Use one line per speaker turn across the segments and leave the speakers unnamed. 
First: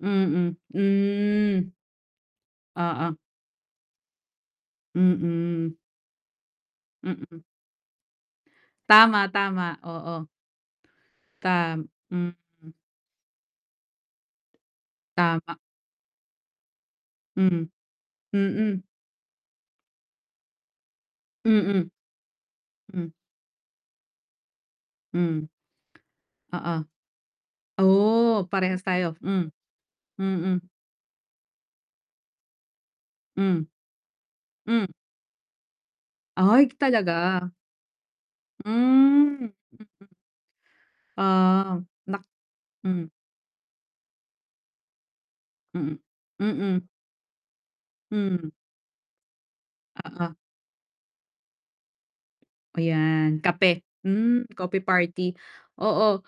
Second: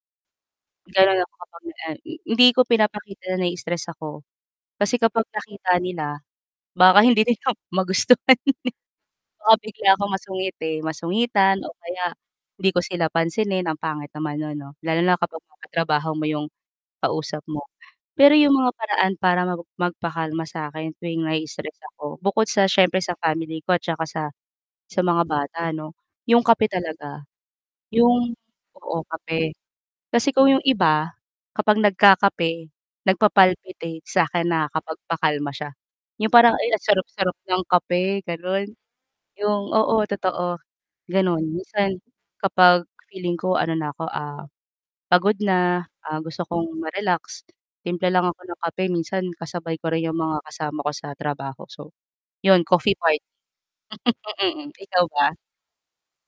Mm,
Ganun ako kapag
mm.
nag ah, hindi ko
Oo.
pinapakita na na-i-stress ako. Kasi kapag nakita
Mm.
nila, baka hindi
Mm.
nila magustuhan, eh.
Tama,
Baka
tama,
bigla akong
oo.
masungit, eh, masungitan, o
Tam
kaya
mm.
hindi ko sila pansinin, ang pangit naman 'no lalo na kapag
Tama.
yong katrabaho mo 'yong kausap mo.
Hmm,
Pero 'yong mga
mm.
paraan para mag magpakalma sa'kin tuwing na-i-istress
Mm.
ako, bukod sa siyempre
Hmm.
sa family ko at saka sa sa mga
Hmm.
bata 'no, 'yong kape
Oo.
talaga 'yong
Oh, parehas
oo,
tayo, mm.
kape. Kasi kung 'yong
Mm.
iba kapag nagkakape
Mm.
nagpa-palpitate, sa akin
Mm.
nakakapagpakalma siya, 'yong parang,
Ay
ay ang
talaga.
sarap-sarap ng kape, gano'n.
Hmm,
'Yung oo,
mm.
totoo, gano'n.
Oo,
Minsan
nak
kapag
mm.
feeling ko ano na ako, ah, pagod na,
Mm.
ah, gusto kong
Mm.
ma-relax, timpla lang ako
Hmm.
ng kape, minsan kasabay ko rin 'yung
Oo.
mga kasama ko sa trabaho, so 'yun,
O,
coffee party.
yan, kape. Mm,
Mm,
coffee
ikaw
party,
ba?
oo.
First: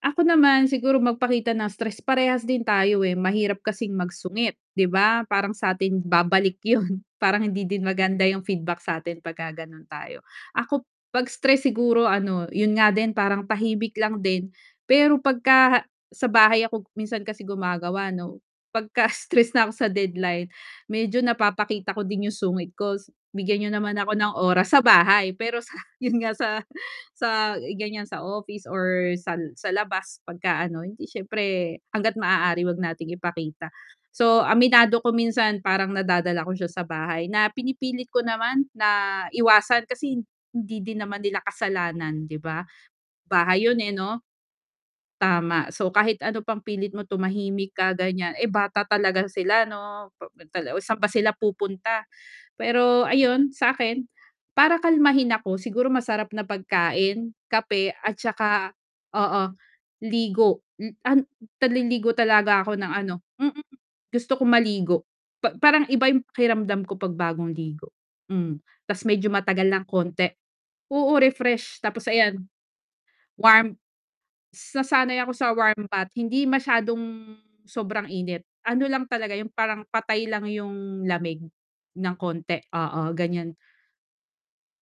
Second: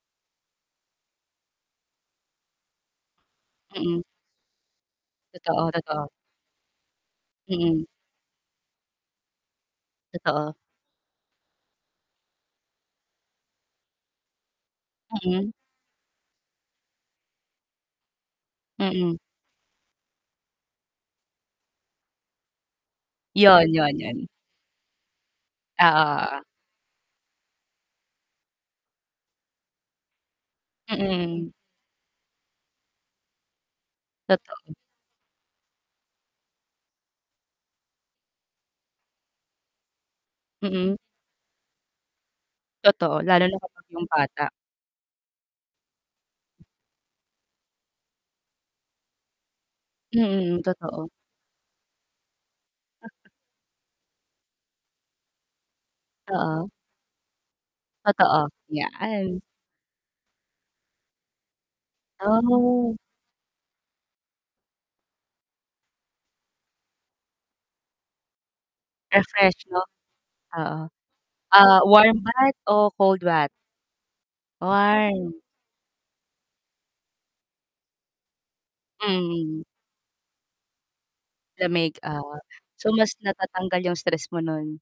Ako naman siguro magpakita ng stress, parehas din tayo, eh, mahirap kasing
Mm.
magsungit 'di ba parang
Totoo,
sa'tin
totoo.
babalik 'yun. Parang hindi din
Mm.
maganda 'yung feedback sa'tin 'pagka gano'n tayo.
Totoo.
Ako 'pag stress siguro ano, 'yun nga din parang tahimik lang din, pero
Mm.
pagka sa bahay ako, minsan kasi gumagawa 'no, 'pagka
Mm.
stress na ako sa deadline medyo napapakita ko din 'yung sungit ko, bigyan
'Yun,
niyo naman
'yun,
ako
'yun.
ng oras sa bahay pero sa 'yun nga
Oo, oo.
sa sa ganiyan sa office or sal sa labas pagka ano hindi
Mm.
siyempre, hangga't maaari huwag nating ipakita. So,
Totoo.
aminado ko minsan parang nadadala ko siya sa bahay, na pinipilit ko naman na iwasan kasi hindi
Mm.
din naman nila kasalanan 'di ba.
Totoo, lalo na
Bahay 'yun,
kapag
eh,
'yung
'no
bata.
tama, so kahit ano pang pilit mo tumahimik ka ganiyan, eh, bata talaga sila 'no, pa
Mm,
tala saan ba
totoo.
sila pupunta. Pero ayun sa'kin para kalmahin ako siguro masarap na
Oo.
pagkain, kape at
Totoo,
saka
'yaan.
oo, ligo. Mm, an naliligo talaga ako ng
Ah.
ano mm, gusto ko maligo pa parang iba 'yung pakiramdam ko 'pag bagong ligo, mm. Ta's medyo matagal
Refreshed 'no,
ng konti
oo.
oo, refreshed
Ah,
tapos
warm
ayan,
bath o cold bath?
warm s nasanay ako
Warm.
sa warm bath, hindi masyadong sobrang init, ano lang talaga 'yung
Mm.
parang patay lang 'yung lamig ng
[unintelligible]
konti,
so,
oo,
mas
ganiyan.
natatanggal 'yung stress mo nun?